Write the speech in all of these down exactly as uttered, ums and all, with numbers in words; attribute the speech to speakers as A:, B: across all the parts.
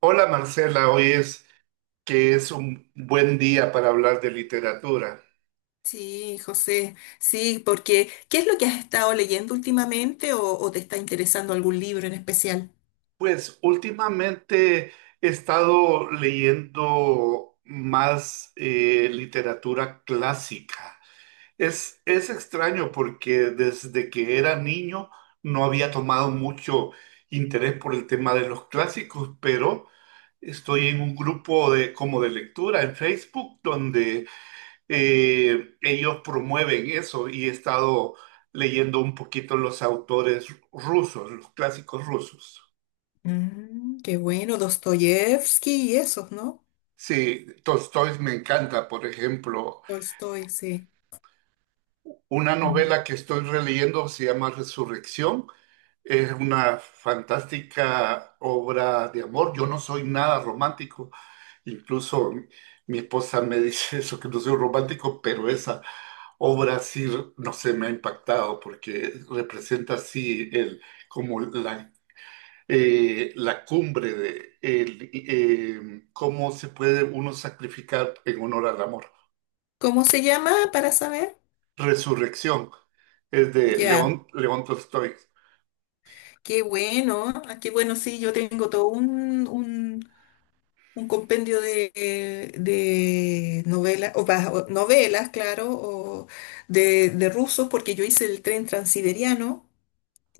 A: Hola Marcela, hoy es que es un buen día para hablar de literatura.
B: Sí, José, sí, porque ¿qué es lo que has estado leyendo últimamente o, o te está interesando algún libro en especial?
A: Pues últimamente he estado leyendo más eh, literatura clásica. Es, es extraño porque desde que era niño no había tomado mucho interés por el tema de los clásicos, pero estoy en un grupo de, como de lectura en Facebook, eh, ellos promueven eso y he estado leyendo un poquito los autores rusos, los clásicos rusos.
B: Mm, qué bueno, Dostoyevsky y esos, ¿no?
A: Sí, Tolstói me encanta, por ejemplo,
B: Tolstoy, sí.
A: una
B: Mm.
A: novela que estoy releyendo se llama Resurrección. Es una fantástica obra de amor. Yo no soy nada romántico, incluso mi mi esposa me dice eso, que no soy romántico, pero esa o Brasil, no sé, me ha impactado porque representa así el, como la, eh, la cumbre de el, eh, cómo se puede uno sacrificar en honor al amor.
B: ¿Cómo se llama para saber?
A: Resurrección es de
B: Ya,
A: León, León Tolstoy.
B: qué bueno, ah, qué bueno, sí, yo tengo todo un, un un compendio de, de novelas, o, pa- o novelas, claro, o de, de rusos, porque yo hice el tren transiberiano,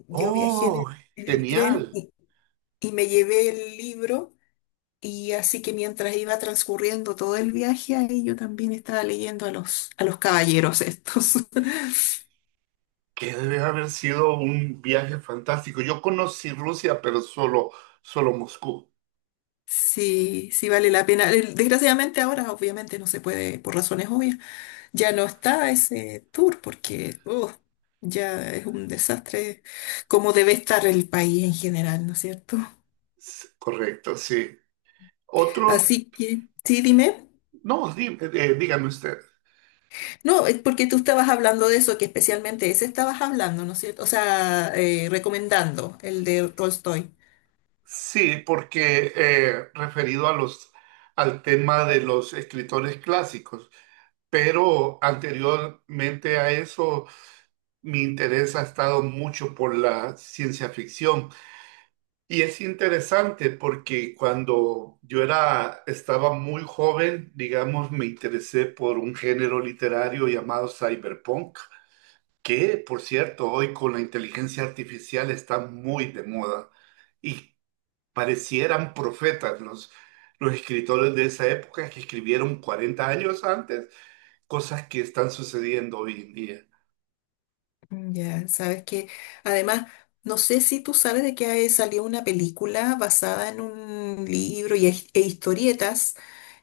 B: yo viajé en
A: ¡Oh,
B: el, en el tren
A: genial!
B: y, y me llevé el libro, y así que mientras iba transcurriendo todo el viaje, ahí yo también estaba leyendo a los, a los caballeros estos.
A: Que debe haber sido un viaje fantástico. Yo conocí Rusia, pero solo, solo Moscú.
B: Sí, sí vale la pena. Desgraciadamente ahora obviamente no se puede, por razones obvias ya no está ese tour porque uf, ya es un desastre como debe estar el país en general, ¿no es cierto?
A: S- Correcto, sí. Otro,
B: Así que, sí, dime.
A: no, dí- eh, dígame usted.
B: No, es porque tú estabas hablando de eso, que especialmente ese estabas hablando, ¿no es cierto? O sea, eh, recomendando el de Tolstoy.
A: Sí, porque eh, referido a los, al tema de los escritores clásicos, pero anteriormente a eso mi interés ha estado mucho por la ciencia ficción. Y es interesante porque cuando yo era, estaba muy joven, digamos, me interesé por un género literario llamado cyberpunk, que por cierto hoy con la inteligencia artificial está muy de moda. Y parecieran profetas los, los escritores de esa época que escribieron cuarenta años antes cosas que están sucediendo hoy en día.
B: Ya, sabes que además, no sé si tú sabes de que hay- salió una película basada en un libro y, es- e historietas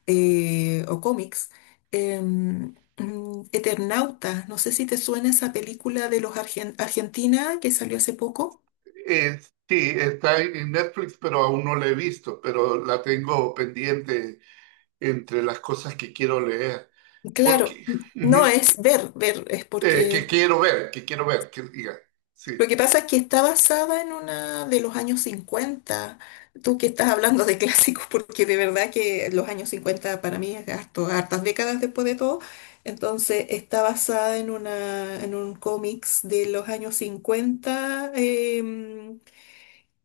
B: eh, o cómics. em, mm, Eternauta, no sé si te suena esa película de los argen- Argentina que salió hace poco.
A: Eh, sí, está en Netflix, pero aún no la he visto, pero la tengo pendiente entre las cosas que quiero leer,
B: Claro,
A: porque
B: no
A: ujú,
B: es ver, ver, es
A: eh, que
B: porque
A: quiero ver, que quiero ver, que diga, sí.
B: lo que pasa es que está basada en una de los años cincuenta. Tú que estás hablando de clásicos, porque de verdad que los años cincuenta para mí es harto, hartas décadas después de todo. Entonces está basada en una, en un cómics de los años cincuenta. em,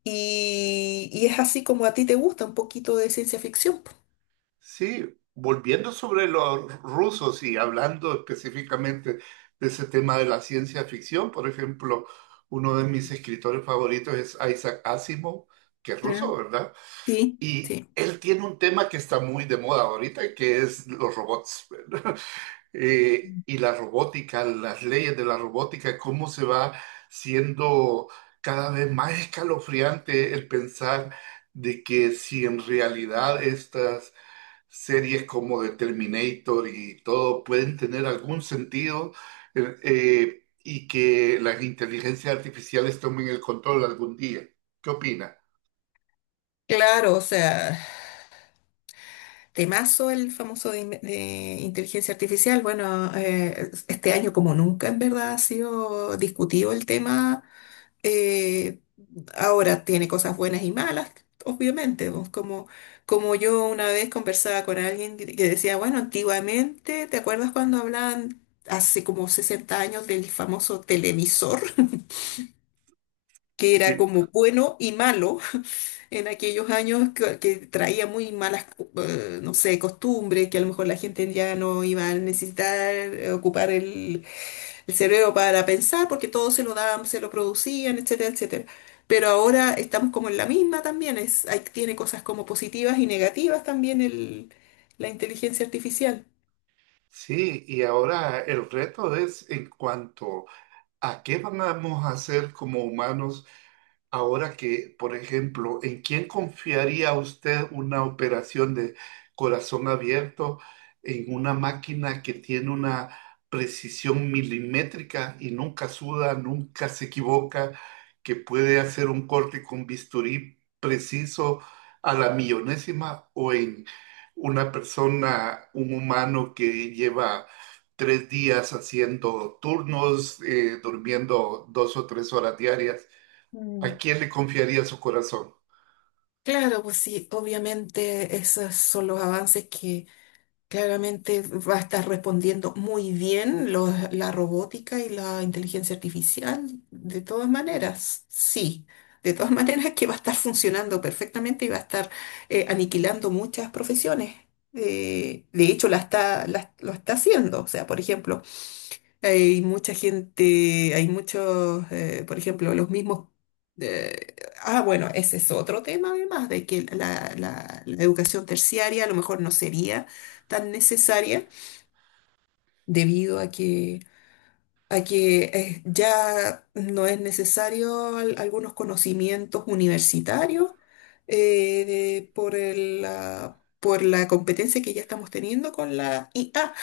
B: Y, y es así como a ti te gusta un poquito de ciencia ficción. Po.
A: Sí, volviendo sobre los rusos y hablando específicamente de ese tema de la ciencia ficción, por ejemplo, uno de mis escritores favoritos es Isaac Asimov, que es
B: Ah,
A: ruso, ¿verdad?
B: sí,
A: Y
B: sí.
A: él tiene un tema que está muy de moda ahorita, que es los robots, ¿verdad? Eh, y la robótica, las leyes de la robótica, cómo se va siendo cada vez más escalofriante el pensar de que si en realidad estas series como The Terminator y todo pueden tener algún sentido, eh, eh, y que las inteligencias artificiales tomen el control algún día. ¿Qué opina?
B: Claro, o sea, temazo el famoso de, in- de inteligencia artificial. Bueno, eh, este año como nunca en verdad ha sido discutido el tema. Eh, Ahora tiene cosas buenas y malas, obviamente. Pues, como, como yo una vez conversaba con alguien que que decía, bueno, antiguamente, ¿te acuerdas cuando hablaban hace como sesenta años del famoso televisor, que era
A: Sí.
B: como bueno y malo en aquellos años que, que traía muy malas, eh, no sé, costumbres, que a lo mejor la gente ya no iba a necesitar eh, ocupar el, el cerebro para pensar porque todo se lo daban, se lo producían, etcétera, etcétera? Pero ahora estamos como en la misma también, es, hay- tiene cosas como positivas y negativas también el, la inteligencia artificial.
A: Sí, y ahora el reto es en cuanto a qué vamos a hacer como humanos. Ahora que, por ejemplo, ¿en quién confiaría usted una operación de corazón abierto en una máquina que tiene una precisión milimétrica y nunca suda, nunca se equivoca, que puede hacer un corte con bisturí preciso a la millonésima, o en una persona, un humano que lleva tres días haciendo turnos, eh, durmiendo dos o tres horas diarias? ¿A
B: Mm.
A: quién le confiaría su corazón?
B: Claro, pues sí, obviamente esos son los avances. Claramente va a estar respondiendo muy bien los- la robótica y la inteligencia artificial, de todas maneras, sí, de todas maneras que va a estar funcionando perfectamente y va a estar eh, aniquilando muchas profesiones. Eh, de hecho, la está, la- lo está haciendo. O sea, por ejemplo, hay mucha gente, hay muchos, eh, por ejemplo, los mismos... eh, ah, bueno, ese es otro tema además, de que la, la- la educación terciaria a lo mejor no sería tan necesaria debido a que, a que eh, ya no es necesario al- algunos conocimientos universitarios eh, de- por el, la, por la competencia que ya estamos teniendo con la I A.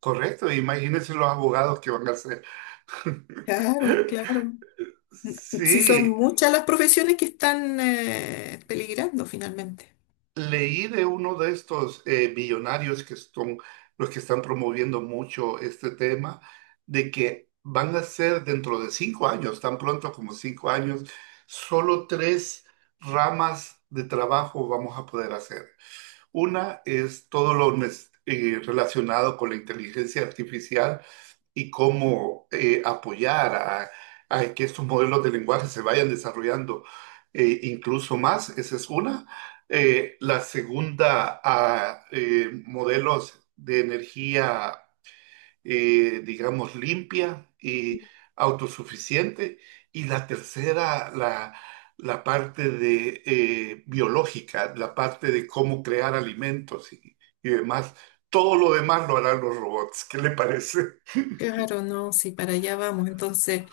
A: Correcto, imagínense los abogados que van a ser.
B: Claro, claro. Si son
A: Sí,
B: muchas las profesiones que están eh, peligrando finalmente.
A: leí de uno de estos eh, millonarios que son los que están promoviendo mucho este tema, de que van a ser dentro de cinco años, tan pronto como cinco años, solo tres ramas de trabajo vamos a poder hacer. Una es todo lo nes- eh, relacionado con la inteligencia artificial y cómo eh, apoyar a, a que estos modelos de lenguaje se vayan desarrollando, eh, incluso más. Esa es una. Eh, la segunda, a eh, modelos de energía, eh, digamos, limpia y autosuficiente. Y la tercera, la, la parte de eh, biológica, la parte de cómo crear alimentos y, y demás. Todo lo demás lo harán los robots. ¿Qué le parece?
B: Claro, no, sí, para allá vamos. Entonces,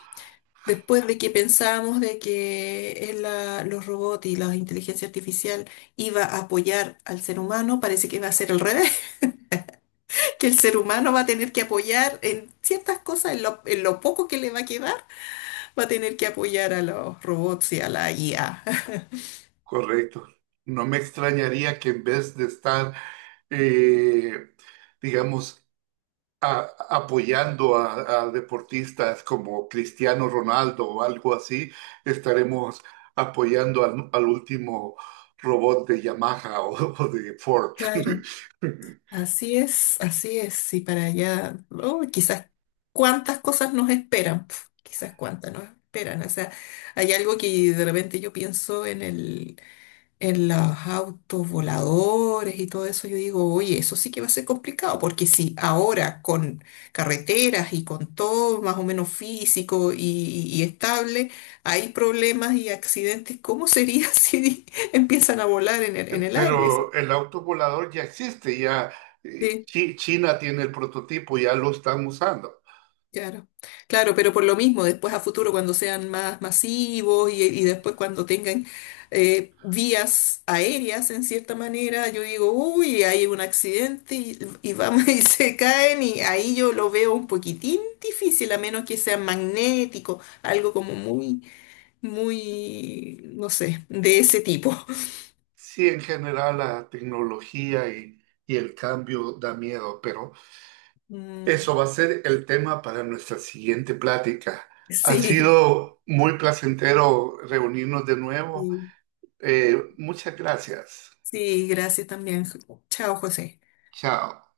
B: después de que pensábamos de que el, la- los robots y la inteligencia artificial iba a apoyar al ser humano, parece que va a ser al revés, que el ser humano va a tener que apoyar en ciertas cosas, en lo, en lo poco que le va a quedar, va a tener que apoyar a los robots y a la I A.
A: Correcto. No me extrañaría que en vez de estar, eh, digamos, a- apoyando a, a deportistas como Cristiano Ronaldo o algo así, estaremos apoyando al, al último robot de Yamaha o, o de Ford.
B: Claro. Así es, así es, y para allá, oh, quizás cuántas cosas nos esperan, pf, quizás cuántas nos esperan, o sea, hay algo que de repente yo pienso en el, en los autos voladores y todo eso, yo digo, oye, eso sí que va a ser complicado, porque si ahora con carreteras y con todo más o menos físico y, y estable, hay problemas y accidentes, ¿cómo sería si empiezan a volar en el, en el aire?
A: Pero el auto volador ya existe, ya eh,
B: Sí,
A: Chi- China tiene el prototipo, ya lo están usando.
B: claro, claro, pero por lo mismo, después a futuro cuando sean más masivos y, y después cuando tengan eh, vías aéreas en cierta manera, yo digo, uy, hay un accidente y, y vamos y se caen y ahí yo lo veo un poquitín difícil, a menos que sea magnético, algo como muy, muy, no sé, de ese tipo.
A: Sí, en general la tecnología y, y el cambio da miedo, pero
B: Mm,
A: eso va a ser el tema para nuestra siguiente plática. Ha
B: sí,
A: sido muy placentero reunirnos de nuevo.
B: sí,
A: Eh, muchas gracias.
B: sí, gracias también. Chao, José.
A: Chao.